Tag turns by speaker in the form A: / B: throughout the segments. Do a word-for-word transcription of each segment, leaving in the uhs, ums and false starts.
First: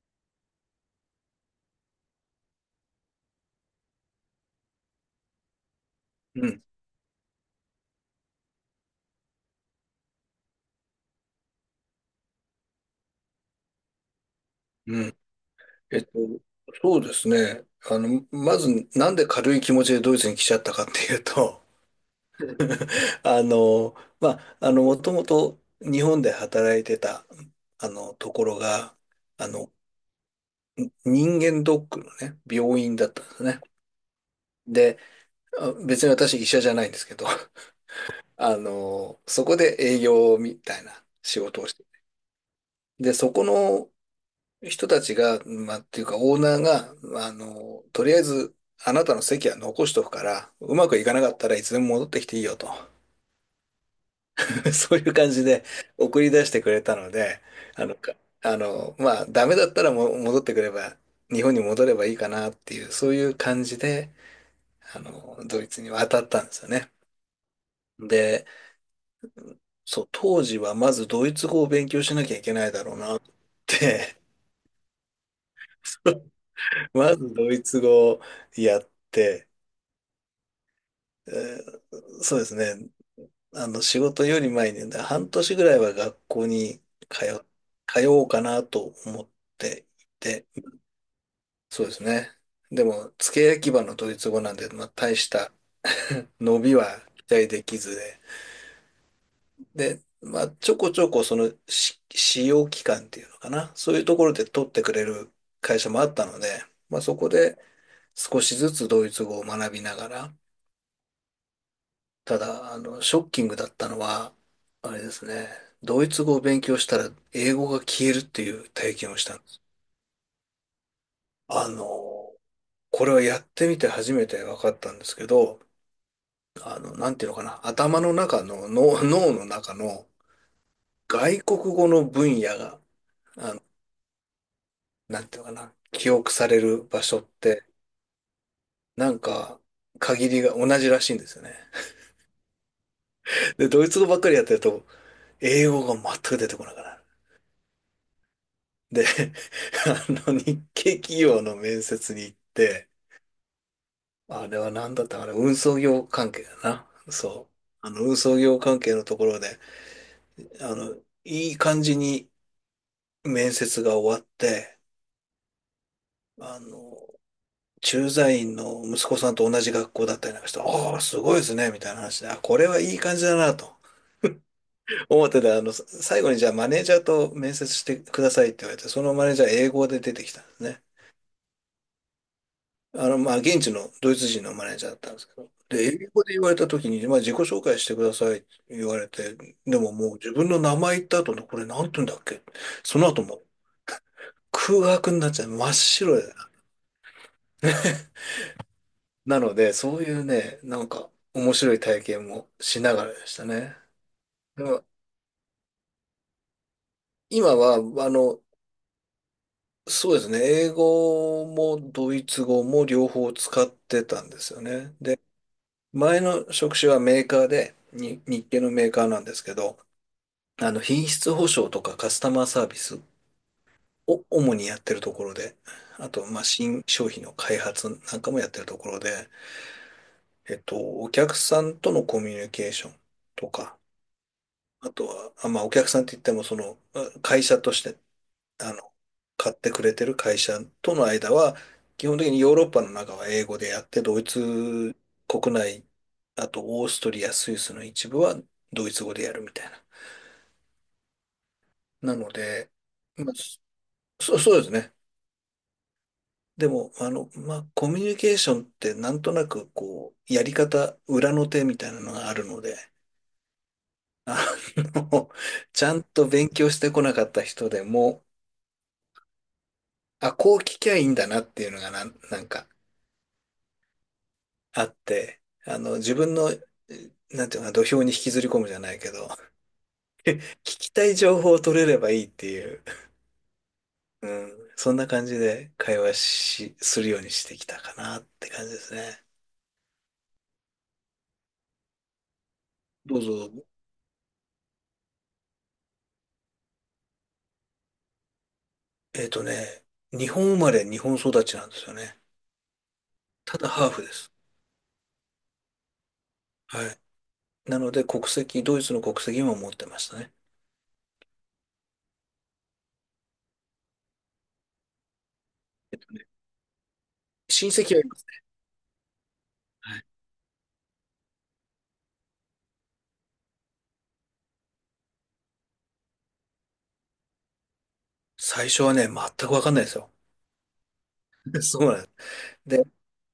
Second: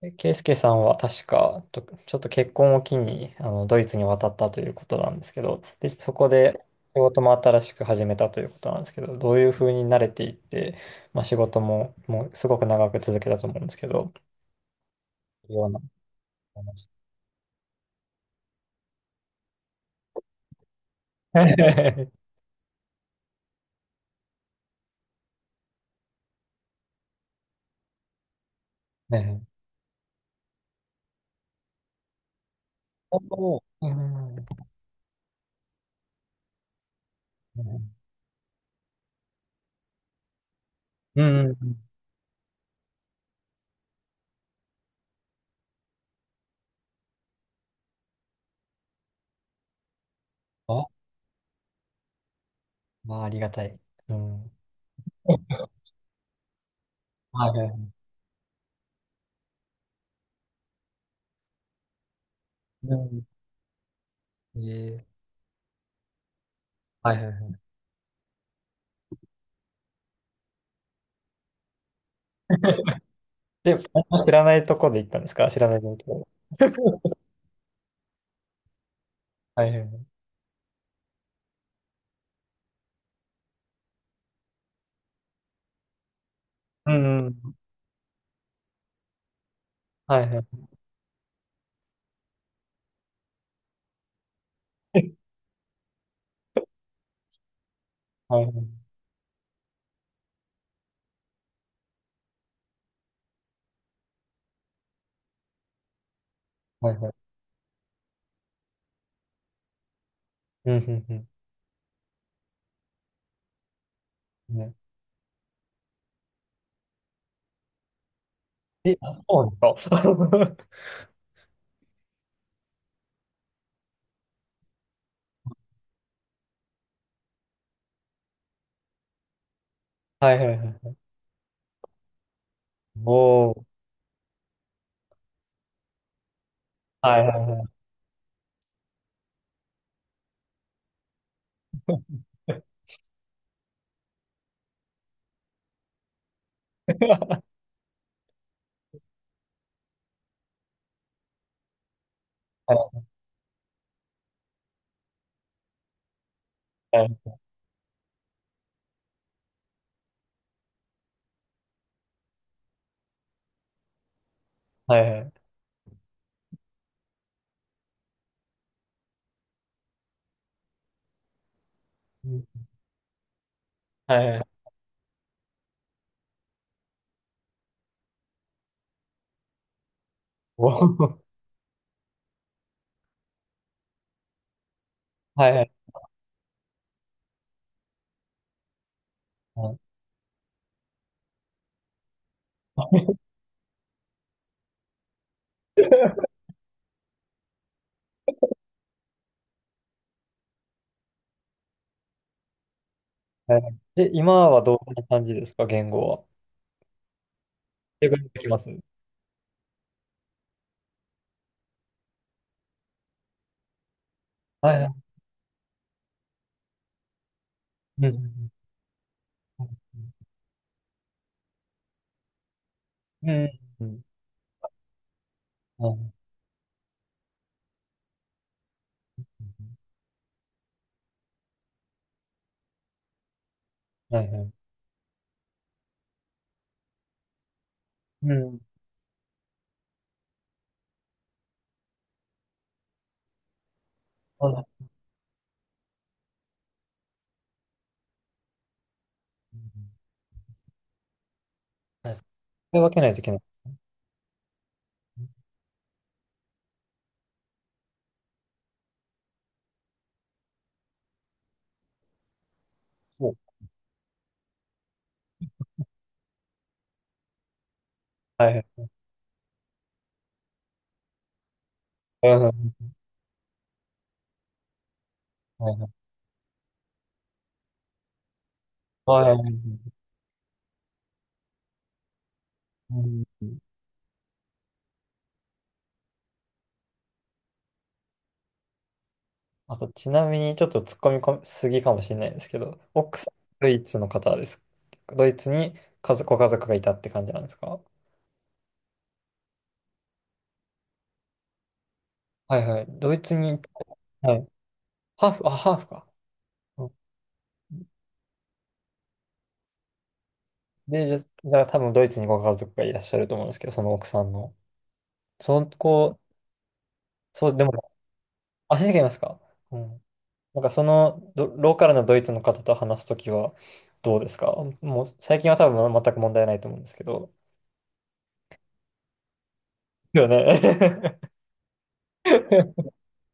A: でケイスケさんは確か、とちょっと結婚を機に、あの、ドイツに渡ったということなんですけど、で、そこ
B: うん、
A: で仕事も新しく始めたということなんですけど、どういうふうに慣れていって、まあ、仕事も、もうすごく長く続けたと思うんですけど、
B: うん。
A: ような
B: えっと、
A: 思いました。
B: そうですね。あの、まず、なんで軽い気持ちでドイツに来ちゃったかっていうと、あの、まあ、あの、もともと日本で働いてた、あの、ところが、
A: ね
B: あ
A: え。
B: の、人間ドックのね、病院だったんです
A: お
B: ね。
A: ー、うんうん。
B: で、あ別に私医者じゃないんですけど、あの、そこで営業みたいな
A: う
B: 仕
A: んう
B: 事をし
A: ん。
B: て、で、そこの人たちが、まあ、っていうか、オーナーが、まああの、とりあえず、あなたの席は残しとくから、う
A: あ、
B: まくいかなかったらいつでも戻ってきていいよと。
A: まあ、ありがたい。うん。
B: そういう感
A: は
B: じ
A: い
B: で送り出してくれたので、
A: はいは
B: あの、
A: い。
B: かあの、まあ、ダメだったらも戻ってくれば、日本に戻ればいいかなっていう、
A: う
B: そうい
A: ん。
B: う感じで、あ
A: ええ。
B: の、ドイツに渡ったんですよね。
A: はいはいはい。
B: で、そう、当時はまずドイツ語を勉強しなきゃいけないだろうなっ
A: で、
B: て、
A: 知らないとこで行ったんですか？知らない状況。
B: まずドイツ語をやって、
A: はいはいはい。
B: えーそうですね。あの、仕事より前にね、半年ぐらいは学校に
A: うんう
B: 通、
A: ん。
B: 通おうかなと思ってい
A: はいは
B: て、
A: い。
B: そうですね。でも、付け焼き場のドイツ語なんで、まあ、大した 伸びは期待できずで、
A: はいはい。
B: で、まあ、ちょこちょこそのし使用期間っていうのかな、そういうところで取ってくれる会社もあったので、
A: はい
B: まあ、
A: はい。
B: そこで少しずつドイツ語を学びながら、
A: うん、うん、
B: ただ、あの、ショッキングだったのは、
A: うん。ね。
B: あれですね、ドイツ語を勉強したら英語が消えるっていう体
A: え、
B: 験を
A: あ、
B: したん
A: そう
B: です。
A: なんですか？
B: あの、これはやってみて初めて分かったんですけど、あの、なんていうのかな、頭の中の、脳、脳の中の
A: はいはいはい。
B: 外国語の分野が、
A: お
B: あの、
A: ー。
B: なんていうのかな、記憶される場
A: は
B: 所っ
A: いはいは
B: て、
A: い。
B: なんか、限りが同じらしいんですよね。で、ドイツ語ばっかりやってると、英語が全く出てこなくなる。で、あの、日系企業の面接に行っ
A: は
B: て、
A: い
B: あれは何だったかな、運送業関係だな。
A: はい
B: そう。あの、運送業関係のところで、あの、いい感じに面接が終わって、
A: はいはい。
B: あの、駐在員の息子さんと同じ学校だったりなんかして、ああ、すごいですね、みたいな話で、
A: う
B: あ、
A: ん。
B: これはいい感じだなと
A: はいはい。
B: 思ってた。あの、最後にじゃあマネージャーと面接してくださいって言われて、そのマネージャー英語で出てきたんです
A: お
B: ね。
A: ー。
B: あの、まあ、現地のドイツ人のマネージャーだったんですけ
A: は
B: ど、
A: いはい
B: で、英語で言われた時に、まあ、自己紹介してくださいって言われて、
A: は
B: で
A: い。
B: ももう自分の名前言った後の、これなんて言うんだっけ、
A: は
B: その
A: い
B: 後もう空白になっちゃう。真っ白で。なので、そういうね、なんか面白い体験もしながらでした
A: は
B: ね。
A: い。 え、今は
B: で
A: どん
B: も
A: な感じですか、言語は。
B: 今は、
A: 英
B: あ
A: 語にで
B: の、
A: きます？
B: そうですね、英語もドイツ語も両方使ってたんですよ
A: はいは
B: ね。
A: い。
B: で、前の職種はメーカーで、
A: う
B: に、日
A: ん。
B: 系のメーカーなんですけ
A: う
B: ど、
A: ん。
B: あの、品質保証とかカスタマーサービス
A: うん。
B: を主にやってるところで、
A: う
B: あ
A: ん。
B: と、まあ、新商品の開発なんかもやってるところで、えっと、お客さんとのコミュニケーションとか、
A: はいはい。
B: あとは、あまあ、お客さんって言っても、その、まあ会社として、
A: うん。
B: あの、買ってくれてる会社との間は、基本的にヨーロッパの中は英語でやって、ドイ
A: はいはい。
B: ツ国内、あとオーストリア、スイスの一部はドイツ語でやるみたいな。
A: は
B: な
A: い。
B: ので、
A: 分けないといけ
B: まあ、
A: ない。
B: そそうですね。でも、あの、まあ、コミュニケーションってなんとなくこう、やり方、裏の手みたいなのがあるので、
A: そう。
B: あの、ちゃんと勉強してこなかった人でも、
A: はいはい。
B: あ、こう聞きゃいいんだなっていうのがなん、
A: はい
B: なん
A: は
B: か
A: い。
B: あって、
A: はい
B: あ
A: はい。
B: の、自分の、えなんていうのかな、土俵に引きずり込むじゃないけど、
A: はいは
B: 聞
A: い。
B: きたい情報を取れればいいっていう、
A: うん。
B: うん、そんな感じで会話し、するようにしてきたかなって感じですね。
A: あと、ちなみにちょっと突っ込みこすぎかもしれないんですけど、
B: ど
A: 奥
B: う
A: さん、
B: ぞ、
A: ドイツの方です？ドイツに家族、ご家族がいたって感じなんですか？
B: えっとね、日本生まれ、日本育ちなんですよね。
A: はいはい。ドイツ
B: た
A: に、
B: だハーフです。
A: はい。ハーフ、あ、ハーフか。う
B: は
A: ん。
B: い。なので国籍、ドイツの国籍も持ってましたね。
A: で、じゃ、じゃあ多分ドイツにご家族がいらっしゃると思うんですけど、その奥さんの。その子、そう、で
B: 親
A: も、
B: 戚はいます。
A: あ、先生がいますか？う
B: は
A: ん。
B: い。
A: なんかそのどローカルなドイツの方と話すときはどうですか？もう最近は多分全く問題ないと思うんですけど。
B: 最初はね、全くわかんないですよ。
A: よね。
B: そうなんです。で、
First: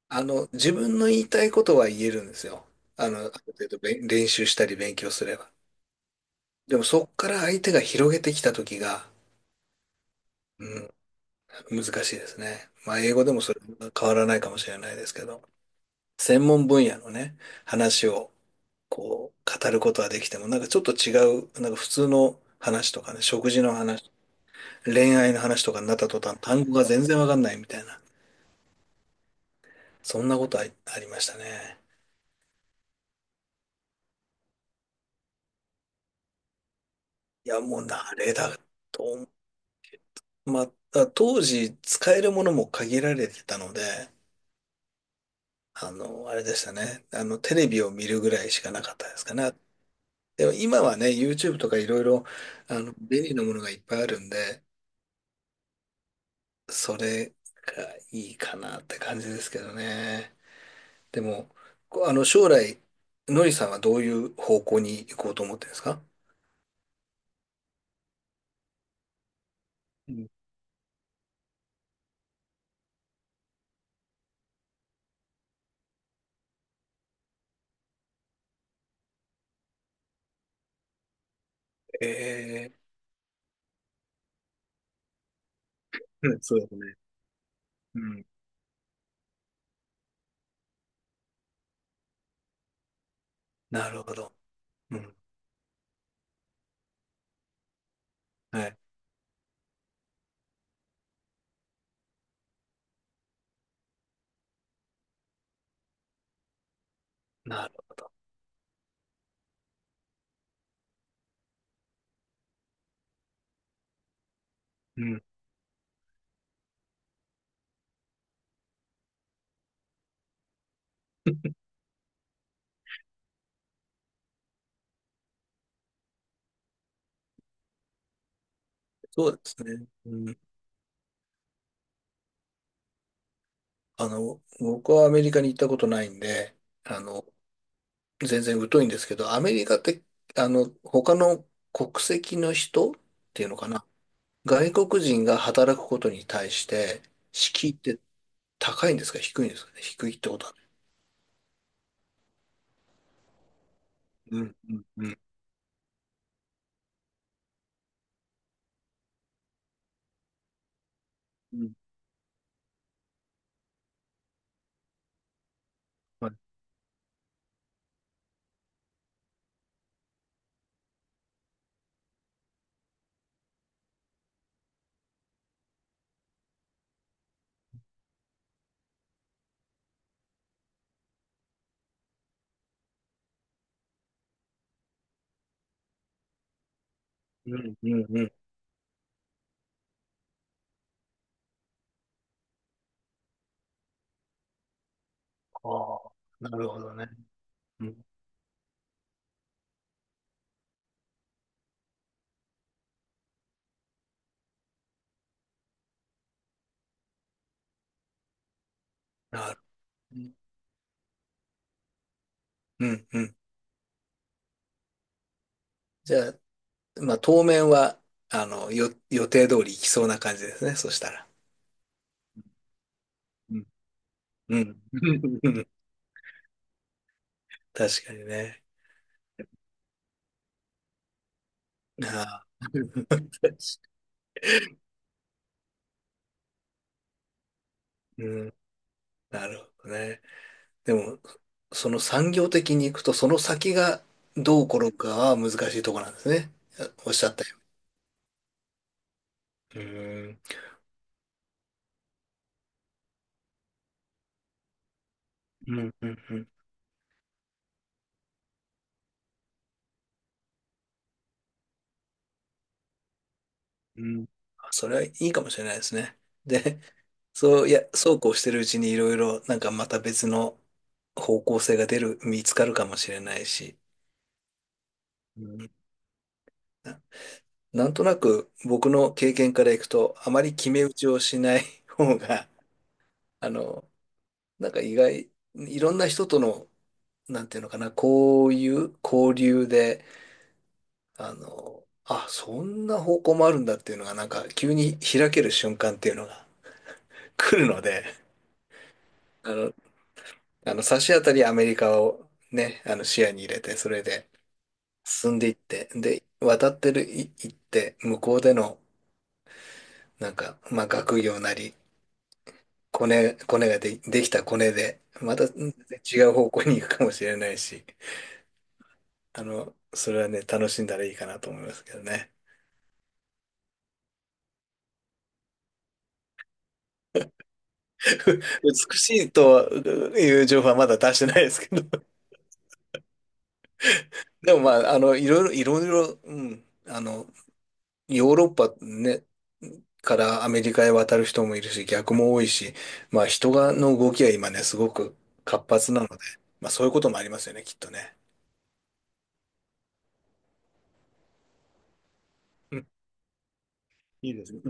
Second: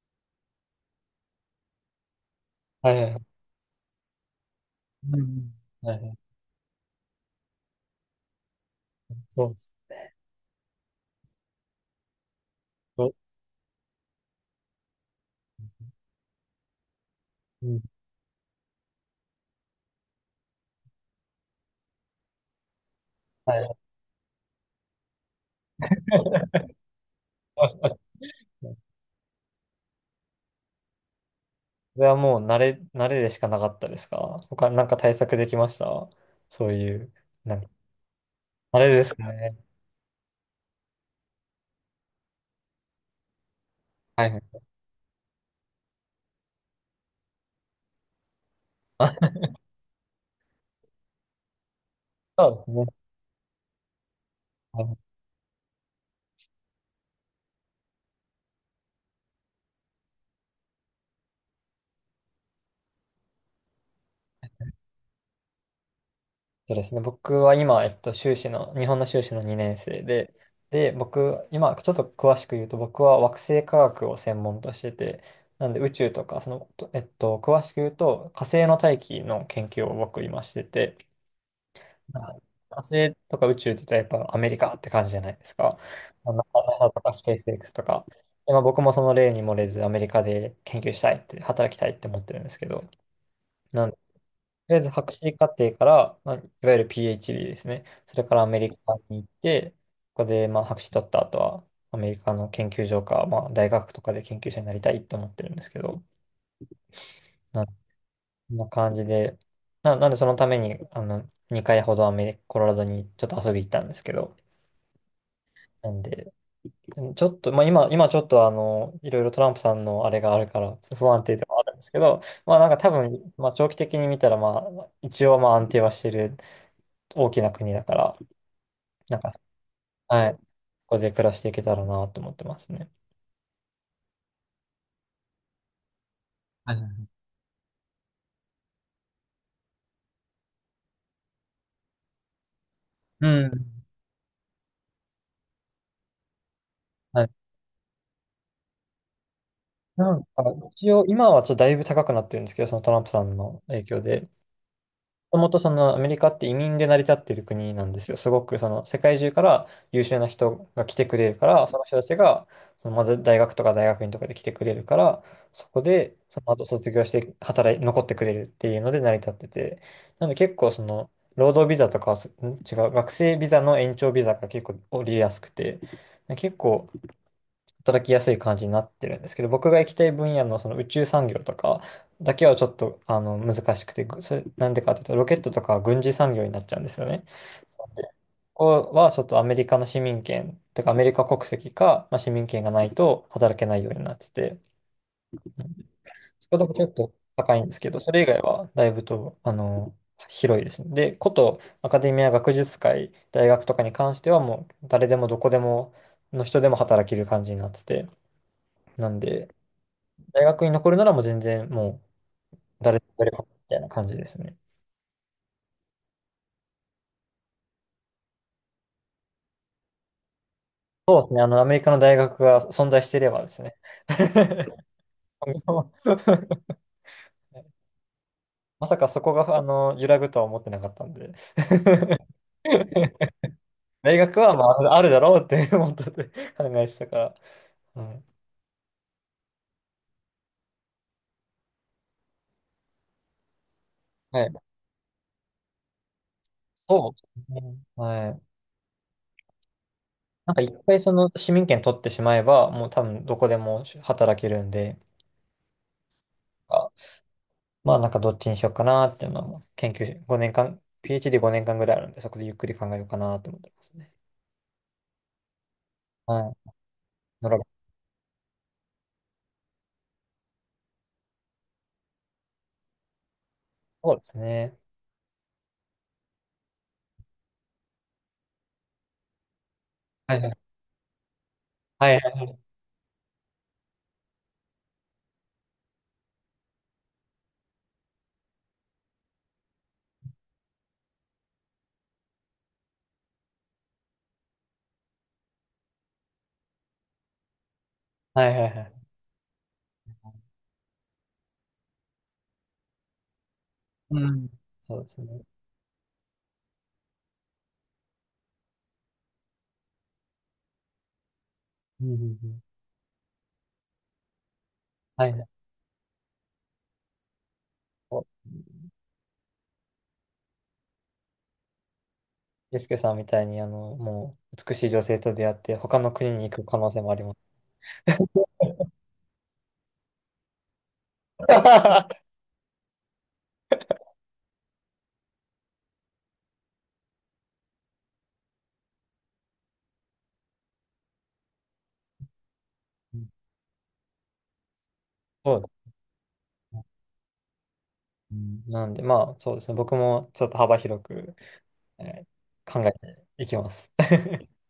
B: あの、自分の言いたいことは言えるんですよ。
A: はい
B: あ
A: は
B: の、ある
A: い。
B: 程度べん練習したり勉強
A: う
B: すれば。
A: ん。はいはい。
B: でもそっから相手が広げてきた時が、
A: そうです。
B: うん、難しいですね。まあ
A: お。
B: 英語でもそれは変わらないかもしれないですけど、専門分野のね、
A: うん。
B: 話をこう、語ることはできても、なんかちょっと違う、なんか普通の話とかね、食
A: はい
B: 事
A: は
B: の
A: い。
B: 話、恋愛の話とかになった途端、単語が全然わかんないみたいな、そんなことあり、ありましたね。
A: それはもう慣れ、慣れでしかなかったですか？他なんか対策できました？そういう、
B: い
A: なん
B: や、
A: か、
B: もう慣れだ
A: あれです
B: と、
A: かね。
B: まあ、当時使えるものも限られてたので、
A: はいはい。
B: あの、あれでしたね。あの、テレビを見るぐらいしかなかったです
A: あ、
B: かね。でも今はね、ユーチューブ とかいろいろ、
A: そうです
B: あの、
A: ね。
B: 便利なものがいっぱいあるんで、
A: はい。
B: それがいいかなって感じですけどね。でも、こあの、将来、のりさんはどういう方向に行こうと思ってるんですか？
A: そうですね。僕は今、えっと、修士の、日本の修士のにねん生
B: うん。
A: で、で、僕、今、ちょっと詳しく言うと、僕は惑星科学を専門としてて、なんで宇宙とか、その、とえっと、詳しく言うと、火星の大気の研究を僕今してて、はい。
B: ええ。
A: 火星とか宇宙って言ったらやっぱアメリカって感じじゃないですか。まあ
B: うん、
A: の、
B: そうですね。
A: ナメとかスペース X と
B: う
A: か。
B: ん。
A: でまあ、僕もその例に漏れずアメリカで研究したいって、働きたいって思ってるんですけど、な
B: な
A: んで、と
B: るほど。
A: りあえず
B: う
A: 博
B: ん。
A: 士課程から、まあ、いわゆる PhD ですね。それからアメ
B: は
A: リ
B: い。
A: カに行って、ここでまあ博士取った後はアメリカの研究所か、まあ、大学とかで研究者になりたいって思ってるんですけど、な、
B: な
A: こ
B: るほ
A: んな感じで、な、なんでそのためにあのにかいほどアメリカ、コロラドにちょっと遊び行ったんですけど、
B: ど。うん。
A: なんで、でもちょっと、まあ、今、今ちょっとあの、いろいろトランプさんのあれがあるから、不安定では あるんですけど、まあなんか多分、まあ長期的に見たら、まあ、一応まあ安定はしてる大きな国だから、なん
B: そ
A: か、
B: うですね。
A: は
B: う
A: い、
B: ん。
A: ここで暮らしていけたらなと思ってますね。
B: あの、僕はアメリカに行ったことないんで、
A: はいはいは
B: あ
A: い。
B: の、全然疎いんですけど、アメリカって、あの、他の国籍の人っ
A: う
B: ていうのか
A: ん。
B: な。外国人が働くことに対して、
A: はい。
B: 敷居って高いんですか、低いんですかね、低
A: な
B: いっ
A: んか、
B: てことはね。
A: 一応、今はちょっとだいぶ高くなってるんですけど、そのトランプさんの影響で。
B: うん、うん、うん。
A: もともとそのアメリカって移民で成り立っている国なんですよ。すごくその世界中から優秀な人が来てくれるか
B: う
A: ら、
B: ん
A: その人たちがそのまず大学とか大学院とかで来てくれるから、そこでその後卒業して働い、残ってくれるっていうので成り立ってて、なので結構その労働ビザとかはす、ん違う、学生ビザの延長ビザが結構降りやすくて、結構働きやすい感じになってるんですけど、僕が行きたい分野のその宇宙産業とかだけはちょっとあの難しくて、ぐそれなんでかっていうと、ロケットとかは軍事産業になっちゃうんですよね。
B: うん、う
A: で、
B: ん、うん。
A: ここはちょっとアメリカの市民権とかアメリカ国籍か、まあ、市民権がないと働けないようになってて、う
B: あ
A: ん、
B: あ、
A: そ
B: な
A: こだ
B: る
A: け
B: ほ
A: ちょっ
B: どね。
A: と高いんです
B: う
A: けど、
B: ん、
A: それ以外はだいぶとあの広いですね。で、ことアカデミア学術会、大学とかに関してはもう誰でもどこでもの人でも働ける感じになってて、なん
B: な
A: で、
B: る。
A: 大学に残るならもう全然もう
B: う
A: 誰で
B: ん、う
A: もや
B: ん。
A: ればみたいな感じですね。
B: じゃあ、まあ、当面は、あの、よ、予定通り行きそうな感じですね。そした
A: そうで
B: ら。
A: すね。あの、アメリカの大学が存在していればで
B: う
A: す
B: ん。
A: ね。
B: うん。
A: 今 後。
B: 確かにね。
A: まさかそこが、あの、揺らぐとは思ってなかったんで。
B: ああ。
A: 大学は、まあ、あるだろうって思ってて 考えてたから。はい。
B: うん。なるほどね。でも、その産業的に行くと、その先が
A: はい。
B: どう転ぶかは難しいところなんですね。おっ
A: そう
B: しゃっ
A: で
B: た
A: す
B: よ
A: ね。はい。
B: うに、
A: なんか一回その市民権取ってしまえば、もう多分どこでも働けるんで。
B: うんうんうんうん
A: まあなんかどっちにしようかなっていうのを研究し、ごねんかん、PhD ごねんかんぐらいあるんで、そこでゆっくり考えようかなと思ってます
B: う
A: ね。
B: ん、あそれれはいいいかもしれなでですね、
A: はい。
B: で、
A: ドラゴ
B: そう、いや、
A: ン。
B: そうこうしてるうちにいろいろ、なんかまた別の方向性が出る、見つかるかもしれないし、
A: そうですね。
B: うんななんとなく僕の経験からいくと、あ
A: はい
B: ま
A: は
B: り
A: い。
B: 決め打ちをしない
A: は
B: 方
A: い
B: が、あの、なんか意外、いろんな人との、なんていうのかな、こういう交流で、あの、あ、そんな方向もあるんだっていうのが、なんか急に開ける瞬間っていうのが 来るので、
A: はいはいはいはい。
B: あの、あの差し当たりアメリカをね、あの視野に入れて、それ
A: う
B: で、
A: ん。そうです
B: 進ん
A: ね。
B: でいって、で、渡ってる、い、行って、向こうでの、なんか、まあ、学業なり、
A: うんうんうん。
B: コネ、コネがで、できたコネで、
A: はい
B: ま
A: は
B: た
A: い。
B: うん違う方向に行くかもしれないし、
A: お。
B: あの、それはね、楽しんだらいいかなと思いますけどね。
A: ゆうすけさんみたいに、あの、もう美しい女性と出会って、他の国に行く可能性もあります。
B: 美しいという情報はまだ出してないですけど、でもまあ、あの、いろいろ、いろいろ、うん、あの、ヨーロッパね、からアメリカへ渡る人もいるし、逆も多いし、
A: う
B: まあ
A: ん。
B: 人がの動きは今ね、すごく
A: そう
B: 活
A: で
B: 発なので、まあ
A: すね。
B: そういうこともありますよね、きっとね。
A: うん。なんで、まあそうですね。僕もちょっと幅広く、えー
B: う
A: 考
B: ん、
A: えていきます。
B: いいですね。